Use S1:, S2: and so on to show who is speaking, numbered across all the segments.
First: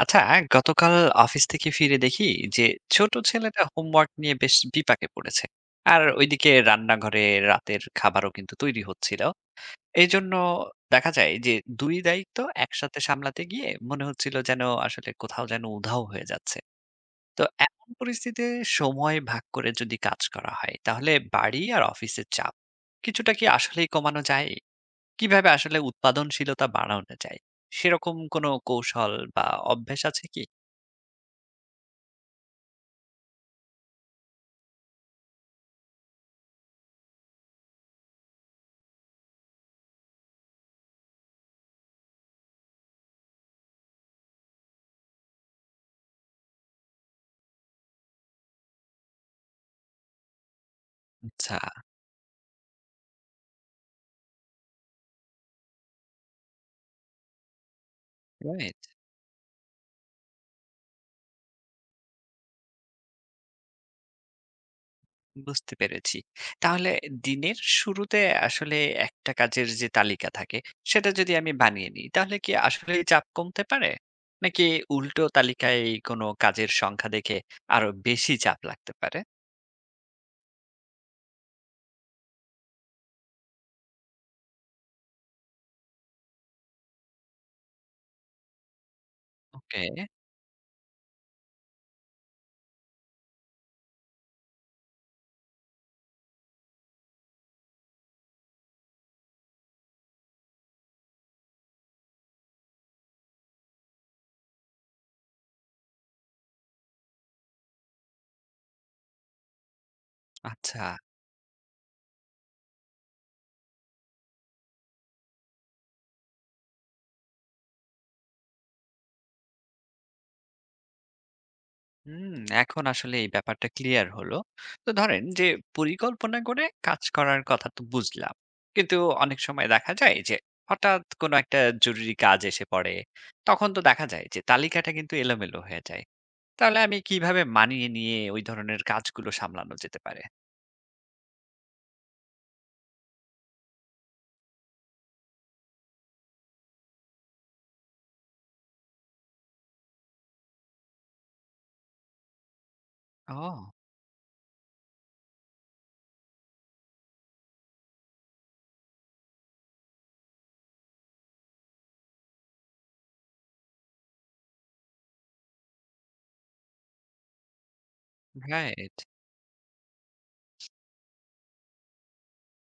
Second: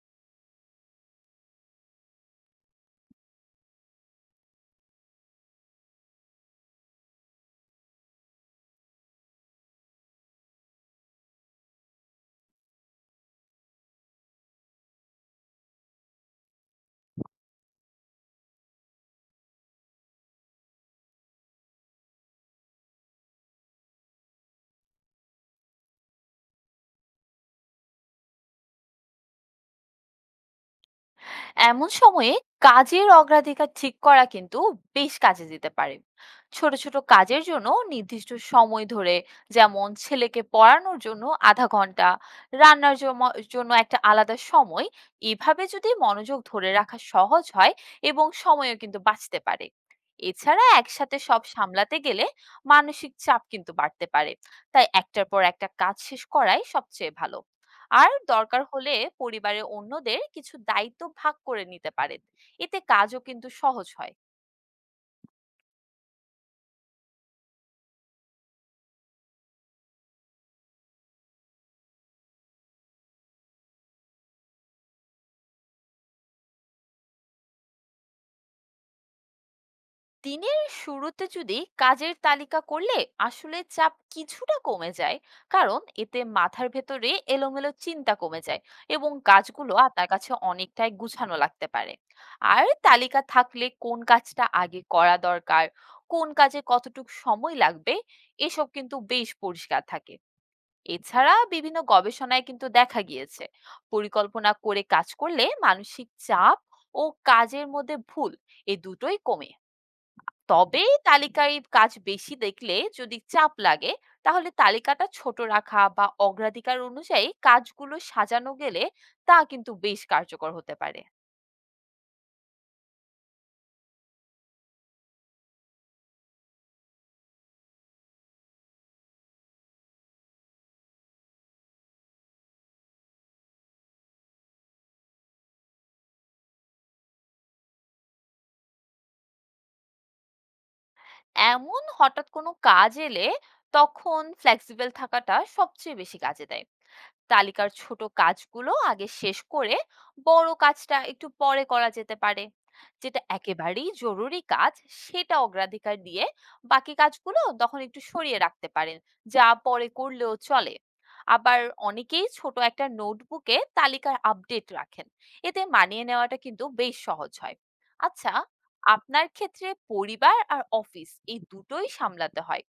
S1: আচ্ছা, গতকাল অফিস থেকে ফিরে দেখি যে ছোট ছেলেটা হোমওয়ার্ক নিয়ে বেশ বিপাকে পড়েছে, আর ওইদিকে রান্নাঘরে রাতের খাবারও কিন্তু তৈরি হচ্ছিল। এই জন্য দেখা যায় যে দুই দায়িত্ব একসাথে সামলাতে গিয়ে মনে হচ্ছিল যেন আসলে কোথাও যেন উধাও হয়ে যাচ্ছে। তো এমন পরিস্থিতিতে সময় ভাগ করে যদি কাজ করা হয় তাহলে বাড়ি আর অফিসের চাপ কিছুটা কি আসলেই কমানো যায়? কিভাবে আসলে উৎপাদনশীলতা বাড়ানো যায়? সেরকম কোনো কৌশল বা অভ্যেস আছে কি?
S2: এমন সময়ে কাজের অগ্রাধিকার ঠিক করা কিন্তু বেশ কাজে দিতে পারে। ছোট ছোট কাজের জন্য নির্দিষ্ট সময় ধরে, যেমন ছেলেকে পড়ানোর জন্য আধা ঘন্টা, জন্য একটা আলাদা সময়। এভাবে যদি মনোযোগ ধরে রাখা সহজ হয় এবং সময়ও কিন্তু বাঁচতে পারে। এছাড়া একসাথে সব
S1: আচ্ছা,
S2: সামলাতে গেলে মানসিক চাপ কিন্তু বাড়তে পারে, তাই একটার পর একটা কাজ শেষ করাই সবচেয়ে ভালো। আর দরকার
S1: রাইট।
S2: হলে পরিবারের অন্যদের কিছু দায়িত্ব ভাগ করে নিতে পারেন, এতে কাজও কিন্তু সহজ হয়।
S1: বুঝতে পেরেছি। তাহলে দিনের শুরুতে আসলে একটা কাজের যে তালিকা থাকে, সেটা যদি আমি বানিয়ে নিই, তাহলে কি আসলেই চাপ কমতে পারে? নাকি উল্টো তালিকায় কোনো কাজের সংখ্যা দেখে আরো বেশি চাপ লাগতে পারে?
S2: দিনের শুরুতে যদি কাজের তালিকা করলে আসলে চাপ কিছুটা কমে যায়, কারণ এতে মাথার ভেতরে এলোমেলো চিন্তা কমে যায় এবং কাজগুলো
S1: ওকে,
S2: আপনার কাছে অনেকটাই গুছানো লাগতে পারে। আর তালিকা থাকলে কোন কাজটা আগে করা দরকার, কোন কাজে কতটুকু সময় লাগবে এসব কিন্তু বেশ পরিষ্কার থাকে। এছাড়া বিভিন্ন গবেষণায় কিন্তু দেখা গিয়েছে পরিকল্পনা করে কাজ করলে মানসিক চাপ ও কাজের মধ্যে ভুল এই দুটোই কমে। তবে
S1: আচ্ছা।
S2: তালিকায় কাজ বেশি দেখলে যদি চাপ লাগে, তাহলে তালিকাটা ছোট রাখা বা অগ্রাধিকার অনুযায়ী কাজগুলো সাজানো গেলে তা কিন্তু বেশ কার্যকর হতে পারে।
S1: হুম, এখন আসলে এই ব্যাপারটা ক্লিয়ার হলো। তো ধরেন যে পরিকল্পনা করে কাজ করার কথা তো বুঝলাম। কিন্তু অনেক সময় দেখা যায় যে হঠাৎ কোনো একটা জরুরি কাজ এসে পড়ে। তখন তো দেখা যায় যে তালিকাটা কিন্তু এলোমেলো হয়ে যায়। তাহলে আমি কিভাবে মানিয়ে নিয়ে ওই ধরনের কাজগুলো সামলানো যেতে পারে?
S2: এমন হঠাৎ কোনো কাজ এলে তখন ফ্লেক্সিবল থাকাটা সবচেয়ে বেশি কাজে দেয়। তালিকার ছোট কাজগুলো আগে শেষ করে বড় কাজটা একটু পরে করা যেতে পারে। যেটা
S1: ওহ!
S2: একেবারেই জরুরি কাজ সেটা অগ্রাধিকার দিয়ে বাকি কাজগুলো তখন একটু সরিয়ে রাখতে পারেন, যা পরে করলেও চলে। আবার অনেকেই ছোট একটা নোটবুকে তালিকার আপডেট রাখেন, এতে মানিয়ে নেওয়াটা কিন্তু বেশ সহজ হয়। আচ্ছা,
S1: রাইট।
S2: আপনার ক্ষেত্রে পরিবার আর অফিস এই দুটোই সামলাতে হয়,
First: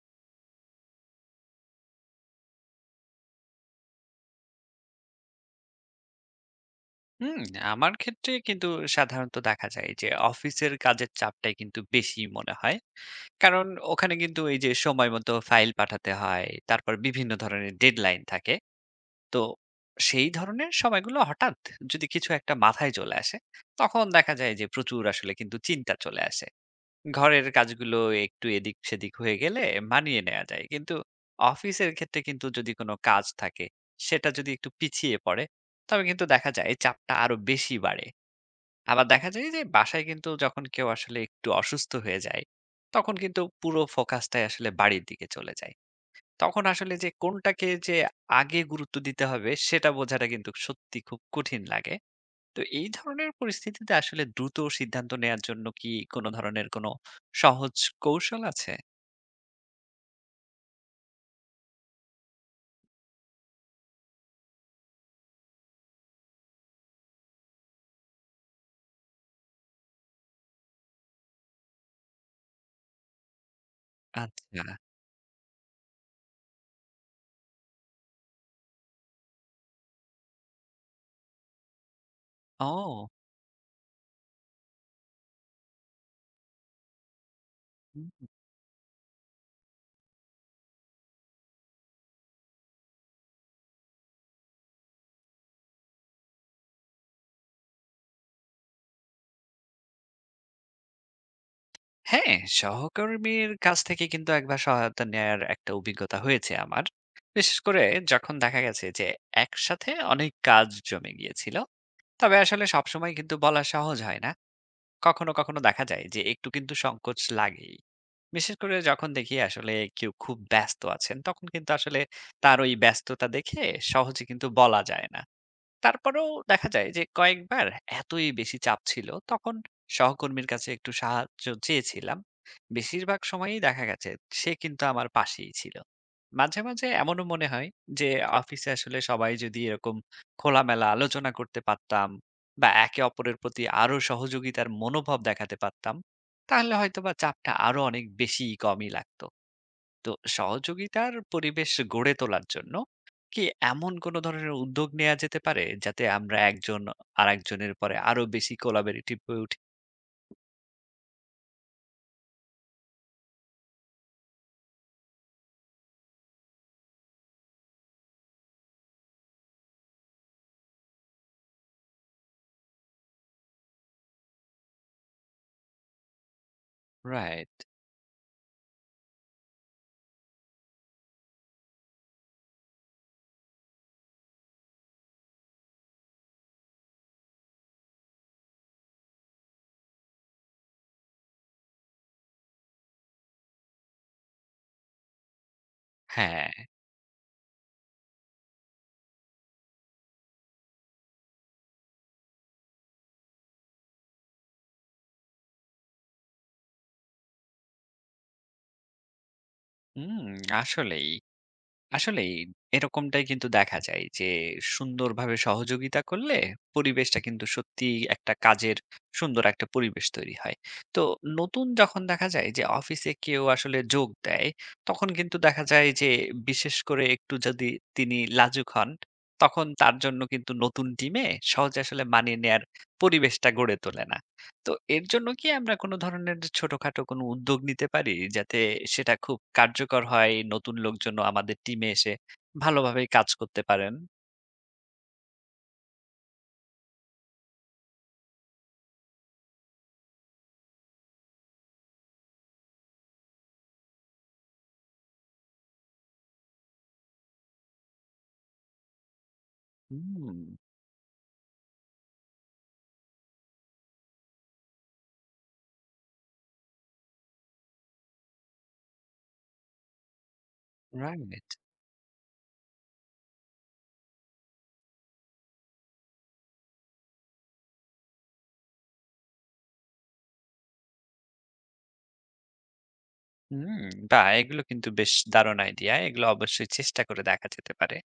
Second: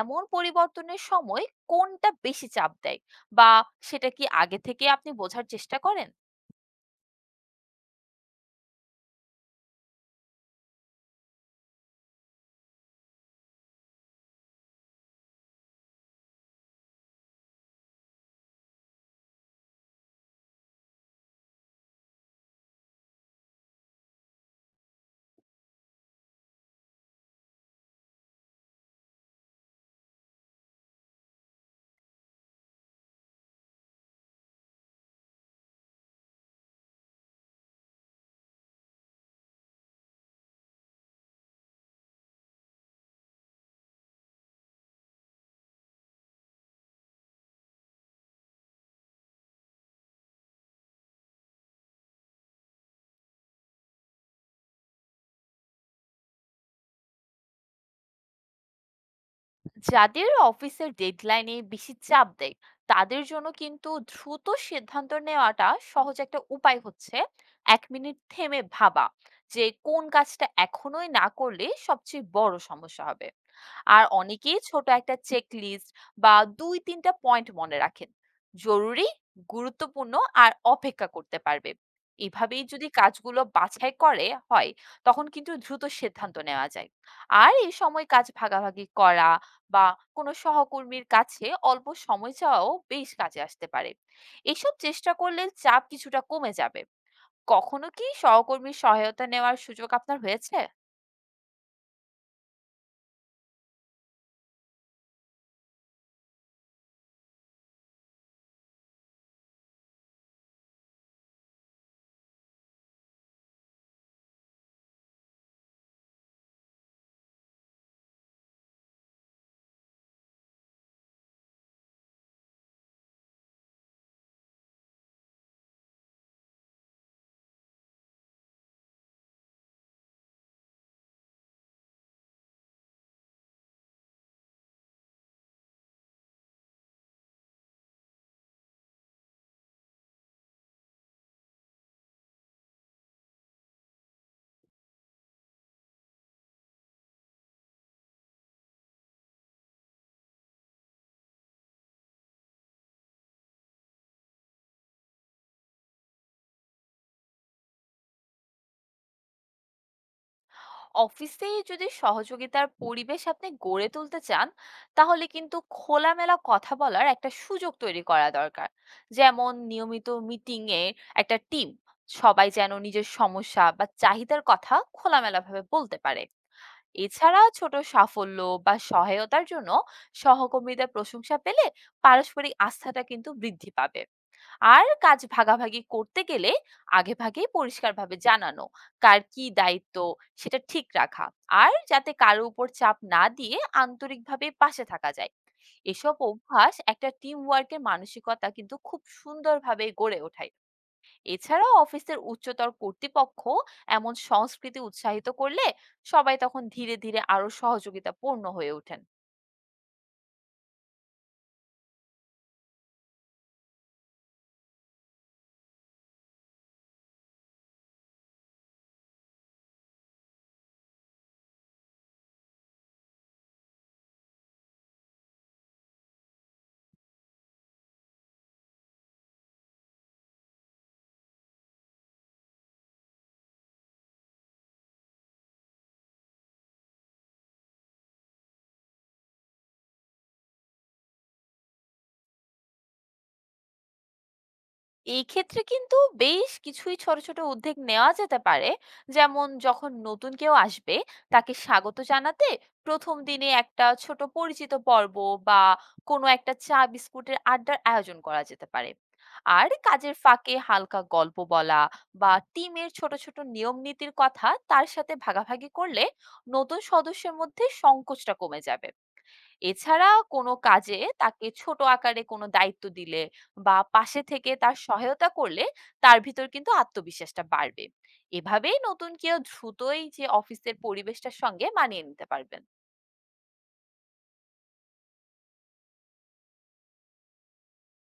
S2: এমন পরিবর্তনের সময় কোনটা বেশি চাপ দেয়, বা সেটা কি আগে থেকে আপনি বোঝার চেষ্টা করেন?
S1: হুম, আমার ক্ষেত্রে কিন্তু সাধারণত দেখা যায় যে অফিসের কাজের চাপটাই কিন্তু বেশি মনে হয়। কারণ ওখানে কিন্তু এই যে সময় মতো ফাইল পাঠাতে হয়, তারপর বিভিন্ন ধরনের ডেডলাইন থাকে। তো সেই ধরনের সময়গুলো হঠাৎ যদি কিছু একটা মাথায় চলে আসে, তখন দেখা যায় যে প্রচুর আসলে কিন্তু চিন্তা চলে আসে। ঘরের কাজগুলো একটু এদিক সেদিক হয়ে গেলে মানিয়ে নেওয়া যায়, কিন্তু অফিসের ক্ষেত্রে কিন্তু যদি কোনো কাজ থাকে সেটা যদি একটু পিছিয়ে পড়ে তবে কিন্তু দেখা যায় চাপটা আরো বেশি বাড়ে। আবার দেখা যায় যে বাসায় কিন্তু যখন কেউ আসলে একটু অসুস্থ হয়ে যায় তখন কিন্তু পুরো ফোকাসটাই আসলে বাড়ির দিকে চলে যায়। তখন আসলে যে কোনটাকে যে আগে গুরুত্ব দিতে হবে সেটা বোঝাটা কিন্তু সত্যি খুব কঠিন লাগে। তো এই ধরনের পরিস্থিতিতে আসলে দ্রুত সিদ্ধান্ত নেয়ার জন্য কি কোনো ধরনের কোনো সহজ কৌশল আছে?
S2: যাদের অফিসের ডেডলাইনে বেশি চাপ দেয়, তাদের জন্য কিন্তু দ্রুত সিদ্ধান্ত নেওয়াটা সহজ একটা উপায় হচ্ছে 1 মিনিট থেমে ভাবা, যে কোন কাজটা এখনোই না করলে সবচেয়ে বড় সমস্যা হবে। আর অনেকেই
S1: আচ্ছা।
S2: ছোট একটা চেক লিস্ট বা দুই তিনটা পয়েন্ট মনে রাখেন জরুরি গুরুত্বপূর্ণ, আর অপেক্ষা করতে পারবে। এভাবেই যদি
S1: ও!
S2: কাজগুলো বাছাই করে হয় তখন কিন্তু দ্রুত সিদ্ধান্ত নেওয়া যায়। আর এই সময়
S1: হুম।
S2: কাজ ভাগাভাগি করা বা কোনো সহকর্মীর কাছে অল্প সময় চাওয়াও বেশ কাজে আসতে পারে। এসব চেষ্টা করলে চাপ কিছুটা কমে যাবে। কখনো কি সহকর্মীর সহায়তা নেওয়ার সুযোগ আপনার হয়েছে?
S1: হ্যাঁ, সহকর্মীর কাছ থেকে কিন্তু একবার সহায়তা নেয়ার একটা অভিজ্ঞতা হয়েছে আমার। বিশেষ করে যখন দেখা গেছে যে একসাথে অনেক কাজ জমে গিয়েছিল। তবে আসলে সবসময় কিন্তু বলা সহজ হয় না। কখনো দেখা যায় যে একটু কিন্তু সংকোচ লাগেই। বিশেষ করে যখন দেখি আসলে কেউ খুব ব্যস্ত আছেন, তখন কিন্তু আসলে তার ওই ব্যস্ততা দেখে সহজে কিন্তু বলা যায় না। তারপরেও দেখা যায় যে কয়েকবার এতই বেশি চাপ ছিল তখন সহকর্মীর কাছে একটু সাহায্য চেয়েছিলাম। বেশিরভাগ সময়ই দেখা গেছে সে কিন্তু আমার পাশেই ছিল। মাঝে মাঝে এমনও মনে হয় যে অফিসে আসলে সবাই যদি এরকম খোলামেলা আলোচনা করতে পারতাম, বা একে অপরের প্রতি আরো সহযোগিতার মনোভাব দেখাতে পারতাম, তাহলে হয়তো বা চাপটা আরো অনেক বেশি কমই লাগতো। তো সহযোগিতার পরিবেশ গড়ে তোলার জন্য কি এমন কোনো ধরনের উদ্যোগ নেওয়া যেতে পারে যাতে আমরা একজন আরেকজনের পরে আরো বেশি কোলাবরেটিভ হয়ে উঠি?
S2: অফিসে যদি সহযোগিতার পরিবেশ আপনি গড়ে তুলতে চান, তাহলে কিন্তু খোলামেলা কথা বলার একটা সুযোগ তৈরি করা দরকার। যেমন নিয়মিত মিটিং এ একটা টিম, সবাই যেন নিজের সমস্যা বা চাহিদার কথা খোলামেলাভাবে বলতে পারে। এছাড়া
S1: রাইট।
S2: ছোট সাফল্য বা সহায়তার জন্য সহকর্মীদের প্রশংসা পেলে পারস্পরিক আস্থাটা কিন্তু বৃদ্ধি পাবে। আর কাজ ভাগাভাগি করতে গেলে আগে ভাগেই পরিষ্কারভাবে জানানো কার কি দায়িত্ব, সেটা ঠিক রাখা, আর যাতে কারো উপর চাপ না দিয়ে আন্তরিকভাবে পাশে থাকা যায় এসব
S1: হ্যাঁ।
S2: অভ্যাস একটা টিম ওয়ার্কের মানসিকতা কিন্তু খুব সুন্দরভাবে গড়ে ওঠায়। এছাড়াও অফিসের উচ্চতর কর্তৃপক্ষ এমন সংস্কৃতি উৎসাহিত করলে সবাই তখন ধীরে ধীরে আরো সহযোগিতাপূর্ণ হয়ে ওঠেন।
S1: হুম, আসলেই। আসলেই এরকমটাই কিন্তু দেখা যায় যে সুন্দরভাবে সহযোগিতা করলে পরিবেশটা কিন্তু সত্যি একটা কাজের সুন্দর একটা পরিবেশ তৈরি হয়। তো নতুন যখন দেখা যায় যে অফিসে কেউ আসলে যোগ দেয়, তখন কিন্তু দেখা যায় যে বিশেষ করে একটু যদি তিনি লাজুক হন, তখন তার জন্য কিন্তু নতুন টিমে সহজে আসলে মানিয়ে নেয়ার পরিবেশটা গড়ে তোলে না। তো এর জন্য কি আমরা কোন ধরনের ছোটখাটো কোন উদ্যোগ নিতে পারি? যাতে সেটা খুব কার্যকর হয়, নতুন লোকজনও আমাদের টিমে এসে ভালোভাবে কাজ করতে পারেন।
S2: এই ক্ষেত্রে কিন্তু বেশ কিছুই ছোট ছোট উদ্যোগ নেওয়া যেতে পারে। যেমন যখন নতুন কেউ আসবে, তাকে স্বাগত জানাতে প্রথম দিনে একটা ছোট পরিচিত পর্ব বা কোনো একটা চা বিস্কুটের আড্ডার আয়োজন করা যেতে পারে। আর কাজের
S1: হুম,
S2: ফাঁকে হালকা গল্প বলা বা টিমের ছোট ছোট নিয়ম নীতির কথা তার সাথে ভাগাভাগি করলে নতুন সদস্যের মধ্যে সংকোচটা কমে যাবে। এছাড়া কোনো কাজে তাকে
S1: রাইট।
S2: ছোট আকারে কোনো দায়িত্ব দিলে বা পাশে থেকে তার সহায়তা করলে তার ভিতর কিন্তু আত্মবিশ্বাসটা বাড়বে। এভাবেই নতুন কেউ দ্রুতই যে অফিসের পরিবেশটার সঙ্গে মানিয়ে নিতে পারবেন।
S1: হুম, বাহ! এগুলো কিন্তু বেশ দারুণ আইডিয়া। এগুলো অবশ্যই চেষ্টা করে দেখা যেতে পারে।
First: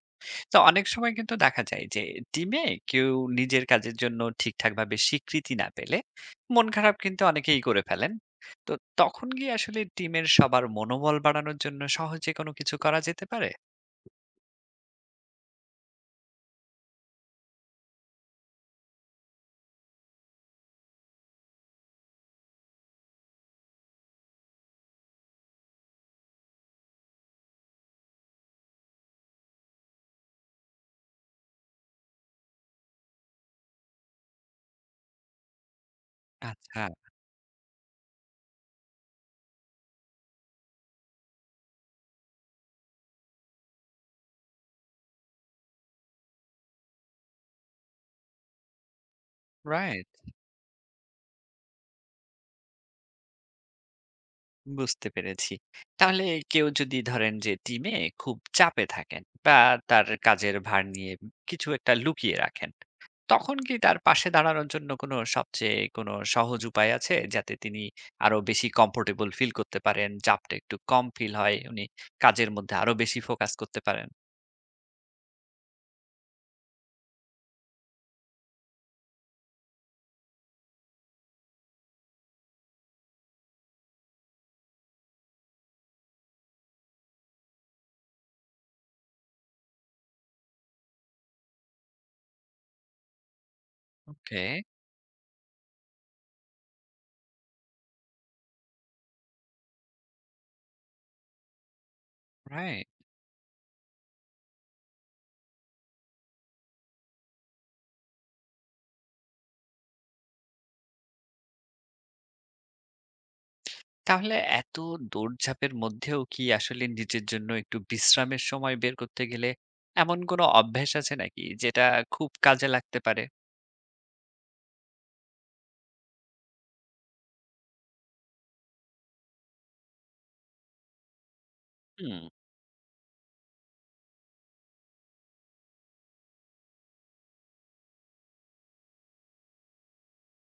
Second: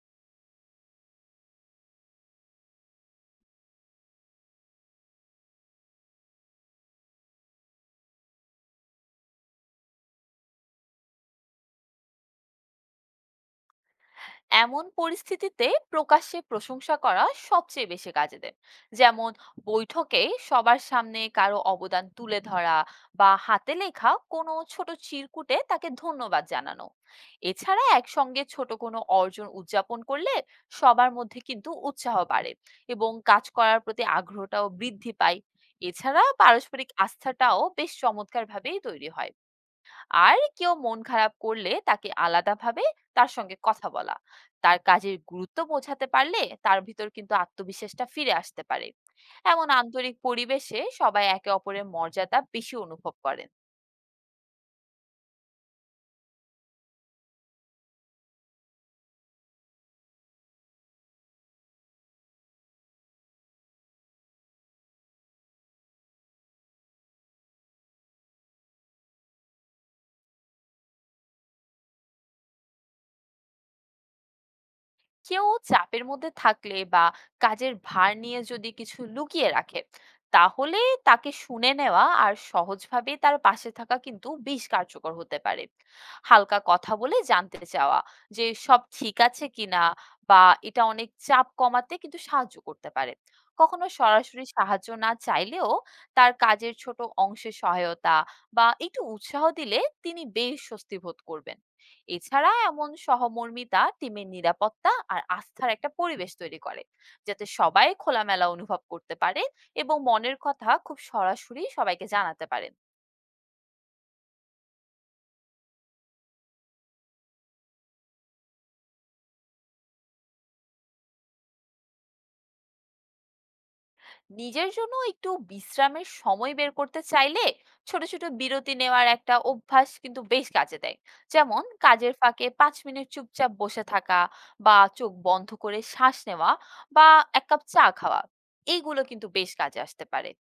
S1: তো অনেক সময় কিন্তু দেখা যায় যে টিমে কেউ নিজের কাজের জন্য ঠিকঠাকভাবে স্বীকৃতি না পেলে মন খারাপ কিন্তু অনেকেই করে ফেলেন। তো তখন কি আসলে টিমের সবার মনোবল বাড়ানোর জন্য সহজে কোনো কিছু করা যেতে পারে?
S2: এমন পরিস্থিতিতে প্রকাশ্যে প্রশংসা করা সবচেয়ে বেশি কাজে দেয়। যেমন বৈঠকে সবার সামনে কারো অবদান তুলে ধরা বা হাতে লেখা কোনো ছোট চিরকুটে তাকে ধন্যবাদ জানানো। এছাড়া একসঙ্গে ছোট কোনো অর্জন উদযাপন করলে সবার মধ্যে কিন্তু উৎসাহ বাড়ে এবং কাজ করার প্রতি আগ্রহটাও বৃদ্ধি পায়। এছাড়া
S1: আচ্ছা,
S2: পারস্পরিক আস্থাটাও বেশ চমৎকারভাবেই তৈরি হয়। আর কেউ মন খারাপ করলে তাকে আলাদাভাবে তার সঙ্গে কথা বলা, তার কাজের গুরুত্ব বোঝাতে পারলে তার ভিতর কিন্তু আত্মবিশ্বাসটা ফিরে আসতে পারে। এমন
S1: রাইট।
S2: আন্তরিক পরিবেশে সবাই একে অপরের মর্যাদা বেশি অনুভব করে।
S1: বুঝতে পেরেছি। তাহলে কেউ যদি ধরেন যে টিমে খুব চাপে থাকেন বা তার কাজের ভার নিয়ে কিছু একটা লুকিয়ে রাখেন, তখন কি তার পাশে দাঁড়ানোর জন্য কোনো সবচেয়ে কোনো সহজ উপায় আছে? যাতে তিনি আরো বেশি কমফোর্টেবল ফিল করতে পারেন, চাপটা একটু কম ফিল হয়, উনি কাজের মধ্যে আরো বেশি ফোকাস করতে পারেন?
S2: কেউ চাপের মধ্যে থাকলে বা কাজের ভার নিয়ে যদি কিছু লুকিয়ে রাখে, তাহলে তাকে শুনে নেওয়া আর সহজভাবে তার পাশে থাকা কিন্তু বেশ কার্যকর হতে পারে। হালকা কথা বলে জানতে চাওয়া যে সব ঠিক আছে কিনা, বা এটা অনেক চাপ কমাতে কিন্তু সাহায্য করতে পারে। কখনো
S1: ওকে,
S2: সরাসরি সাহায্য না চাইলেও তার কাজের ছোট অংশে সহায়তা বা একটু উৎসাহ দিলে তিনি বেশ স্বস্তি বোধ করবেন। এছাড়া
S1: রাইট।
S2: এমন সহমর্মিতা টিমের নিরাপত্তা আর আস্থার একটা পরিবেশ তৈরি করে, যাতে সবাই খোলামেলা অনুভব করতে পারে এবং মনের কথা খুব সরাসরি সবাইকে জানাতে পারেন।
S1: তাহলে এত দৌড়ঝাঁপের মধ্যেও কি আসলে নিজের জন্য একটু বিশ্রামের সময় বের করতে গেলে এমন কোনো অভ্যাস আছে নাকি যেটা খুব কাজে লাগতে পারে?
S2: নিজের জন্য একটু বিশ্রামের সময় বের করতে চাইলে ছোট ছোট বিরতি নেওয়ার একটা অভ্যাস কিন্তু বেশ কাজে দেয়। যেমন কাজের
S1: হুম,
S2: ফাঁকে 5 মিনিট চুপচাপ বসে থাকা, বা চোখ বন্ধ করে শ্বাস নেওয়া, বা এক কাপ চা খাওয়া এইগুলো কিন্তু বেশ কাজে আসতে পারে।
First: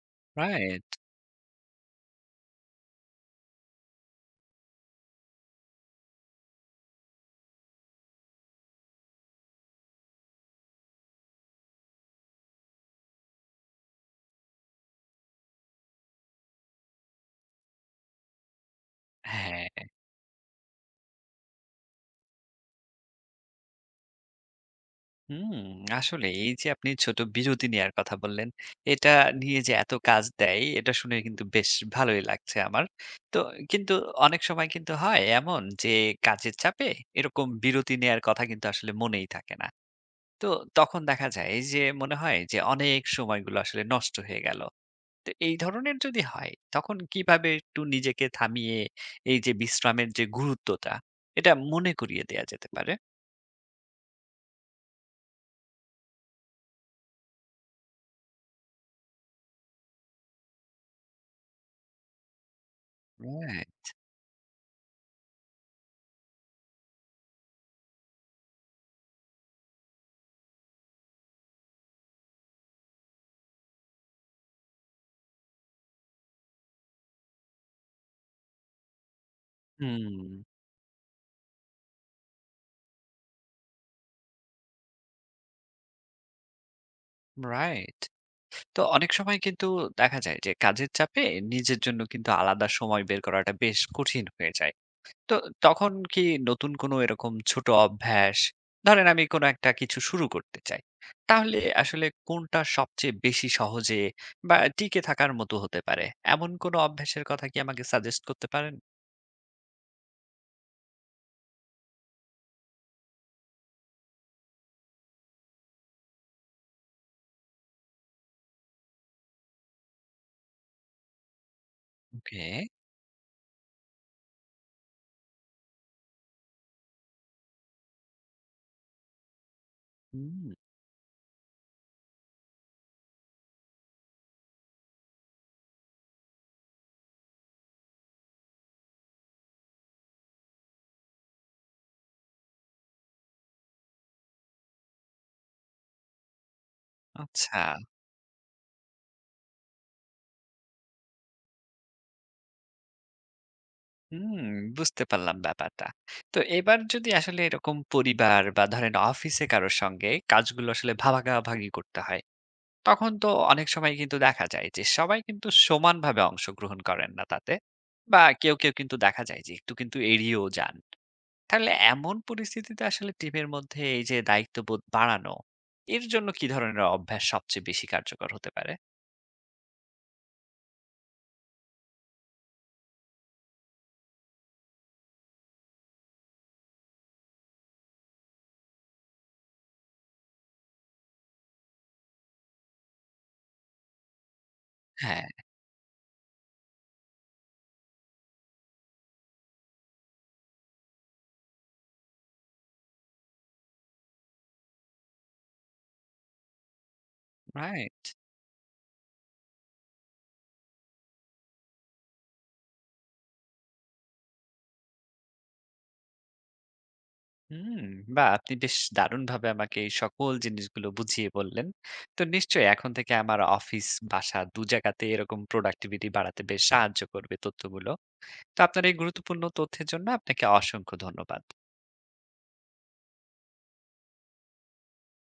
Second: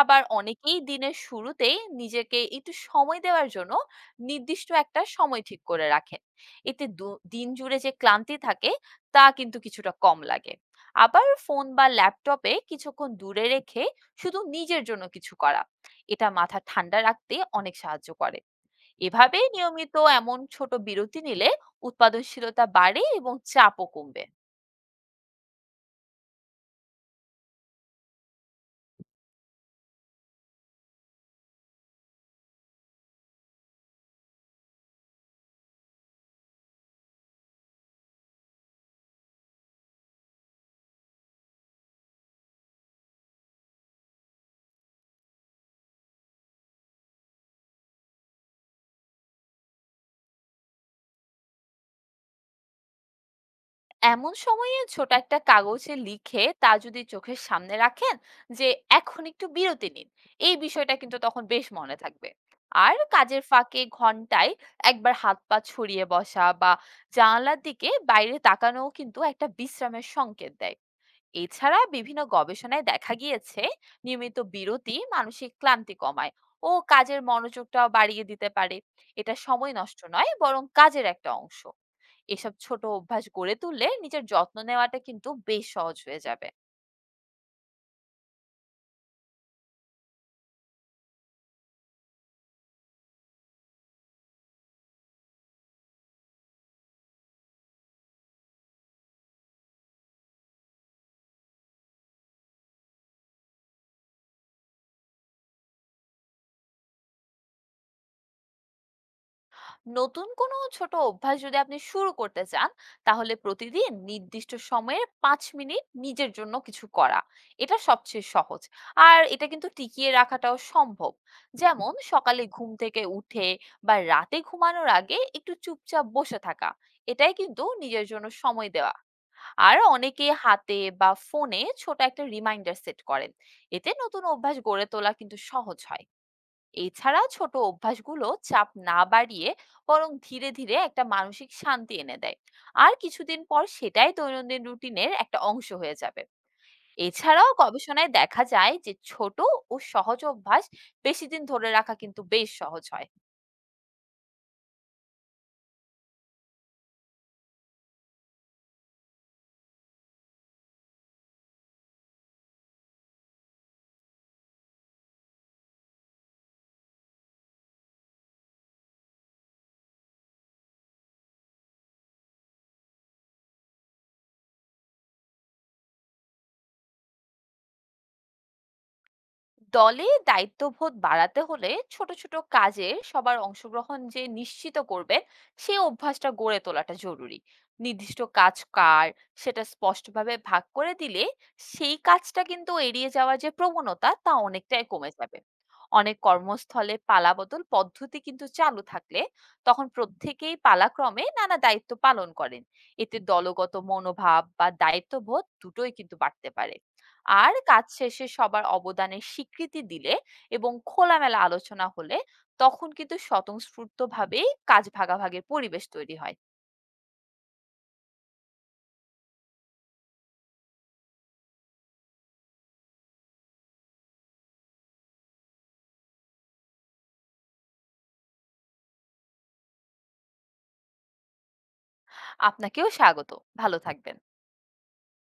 S2: আবার অনেকেই
S1: রাইট।
S2: দিনের শুরুতেই নিজেকে একটু সময় দেওয়ার জন্য নির্দিষ্ট একটা সময় ঠিক করে রাখেন। এতে দিন জুড়ে যে ক্লান্তি থাকে তা কিন্তু কিছুটা কম লাগে। আবার ফোন বা ল্যাপটপে কিছুক্ষণ দূরে রেখে শুধু নিজের জন্য কিছু করা, এটা মাথা ঠান্ডা রাখতে অনেক সাহায্য করে। এভাবে
S1: হ্যাঁ,
S2: নিয়মিত এমন ছোট বিরতি নিলে উৎপাদনশীলতা বাড়ে এবং চাপও কমবে।
S1: হুম, আসলে এই যে আপনি ছোট বিরতি নেয়ার কথা বললেন, এটা নিয়ে যে এত কাজ দেয় এটা শুনে কিন্তু বেশ ভালোই লাগছে আমার। তো কিন্তু অনেক সময় কিন্তু হয় এমন যে কাজের চাপে এরকম বিরতি নেয়ার কথা কিন্তু আসলে মনেই থাকে না। তো তখন দেখা যায় যে মনে হয় যে অনেক সময়গুলো আসলে নষ্ট হয়ে গেল। তো এই ধরনের যদি হয় তখন কিভাবে একটু নিজেকে থামিয়ে এই যে বিশ্রামের যে গুরুত্বটা এটা মনে করিয়ে দেয়া যেতে পারে?
S2: এমন সময়ে ছোট একটা কাগজে লিখে তা যদি চোখের সামনে রাখেন যে এখন একটু বিরতি নিন, এই বিষয়টা কিন্তু তখন বেশ মনে থাকবে। আর কাজের ফাঁকে
S1: রাইট।
S2: ঘন্টায় একবার হাত পা ছড়িয়ে বসা বা জানালার দিকে বাইরে তাকানোও কিন্তু একটা বিশ্রামের সংকেত দেয়। এছাড়া বিভিন্ন গবেষণায় দেখা গিয়েছে নিয়মিত বিরতি মানসিক ক্লান্তি কমায় ও কাজের মনোযোগটাও বাড়িয়ে দিতে পারে। এটা সময় নষ্ট নয়,
S1: হুম,
S2: বরং কাজের একটা অংশ। এসব ছোট অভ্যাস গড়ে তুললে নিজের যত্ন নেওয়াটা কিন্তু বেশ সহজ হয়ে যাবে।
S1: রাইট। তো অনেক সময় কিন্তু দেখা যায় যে কাজের চাপে নিজের জন্য কিন্তু আলাদা সময় বের করাটা বেশ কঠিন হয়ে যায়। তো তখন কি নতুন কোনো এরকম ছোট অভ্যাস, ধরেন আমি কোনো একটা কিছু শুরু করতে চাই। তাহলে আসলে কোনটা সবচেয়ে বেশি সহজে বা টিকে থাকার মতো হতে পারে? এমন কোনো অভ্যাসের কথা কি আমাকে সাজেস্ট করতে পারেন?
S2: নতুন কোনো ছোট অভ্যাস যদি আপনি শুরু করতে চান, তাহলে প্রতিদিন নির্দিষ্ট সময়ে 5 মিনিট নিজের জন্য কিছু করা এটা সবচেয়ে সহজ, আর এটা কিন্তু টিকিয়ে রাখাটাও সম্ভব। যেমন সকালে
S1: ওকে।
S2: ঘুম থেকে উঠে বা রাতে ঘুমানোর আগে একটু চুপচাপ বসে থাকা, এটাই কিন্তু নিজের জন্য সময় দেওয়া। আর অনেকে
S1: হুম,
S2: হাতে বা ফোনে ছোট একটা রিমাইন্ডার সেট করেন, এতে নতুন অভ্যাস গড়ে তোলা কিন্তু সহজ হয়। এছাড়া ছোট অভ্যাসগুলো চাপ না বাড়িয়ে বরং ধীরে ধীরে একটা মানসিক শান্তি এনে দেয়। আর কিছুদিন পর সেটাই দৈনন্দিন রুটিনের একটা অংশ হয়ে যাবে। এছাড়াও
S1: আচ্ছা।
S2: গবেষণায় দেখা যায় যে ছোট ও সহজ অভ্যাস বেশি দিন ধরে রাখা কিন্তু বেশ সহজ হয়।
S1: হুম, বুঝতে পারলাম ব্যাপারটা। তো এবার যদি আসলে এরকম পরিবার বা ধরেন অফিসে কারো সঙ্গে কাজগুলো আসলে ভাগাভাগি করতে হয়, তখন তো অনেক সময় কিন্তু দেখা যায় যে সবাই কিন্তু সমানভাবে অংশগ্রহণ করেন না তাতে, বা কেউ কেউ কিন্তু দেখা যায় যে একটু কিন্তু এড়িয়েও যান। তাহলে এমন পরিস্থিতিতে আসলে টিমের মধ্যে এই যে দায়িত্ববোধ বাড়ানো, এর জন্য কি ধরনের অভ্যাস সবচেয়ে বেশি কার্যকর হতে পারে?
S2: দলে দায়িত্ববোধ বাড়াতে হলে ছোট ছোট কাজে সবার অংশগ্রহণ যে নিশ্চিত করবে, সেই অভ্যাসটা গড়ে তোলাটা জরুরি। নির্দিষ্ট কাজ কার, সেটা স্পষ্টভাবে ভাগ করে দিলে সেই কাজটা কিন্তু এড়িয়ে যাওয়ার যে প্রবণতা তা অনেকটাই কমে
S1: হ্যাঁ।
S2: যাবে। অনেক কর্মস্থলে পালাবদল পদ্ধতি কিন্তু চালু থাকলে তখন প্রত্যেকেই পালাক্রমে নানা দায়িত্ব পালন করেন। এতে দলগত মনোভাব বা দায়িত্ববোধ দুটোই কিন্তু বাড়তে পারে। আর কাজ
S1: রাইট।
S2: শেষে সবার অবদানের স্বীকৃতি দিলে এবং খোলামেলা আলোচনা হলে তখন কিন্তু স্বতঃস্ফূর্তভাবেই কাজ ভাগাভাগির পরিবেশ তৈরি হয়।
S1: হুম। বা আপনি বেশ দারুণ ভাবে আমাকে এই সকল জিনিসগুলো বুঝিয়ে বললেন। তো নিশ্চয়ই এখন থেকে আমার অফিস, বাসা দু জায়গাতে এরকম প্রোডাক্টিভিটি বাড়াতে বেশ সাহায্য করবে তথ্যগুলো। তো আপনার এই গুরুত্বপূর্ণ তথ্যের জন্য আপনাকে অসংখ্য ধন্যবাদ।
S2: আপনাকেও স্বাগত। ভালো থাকবেন।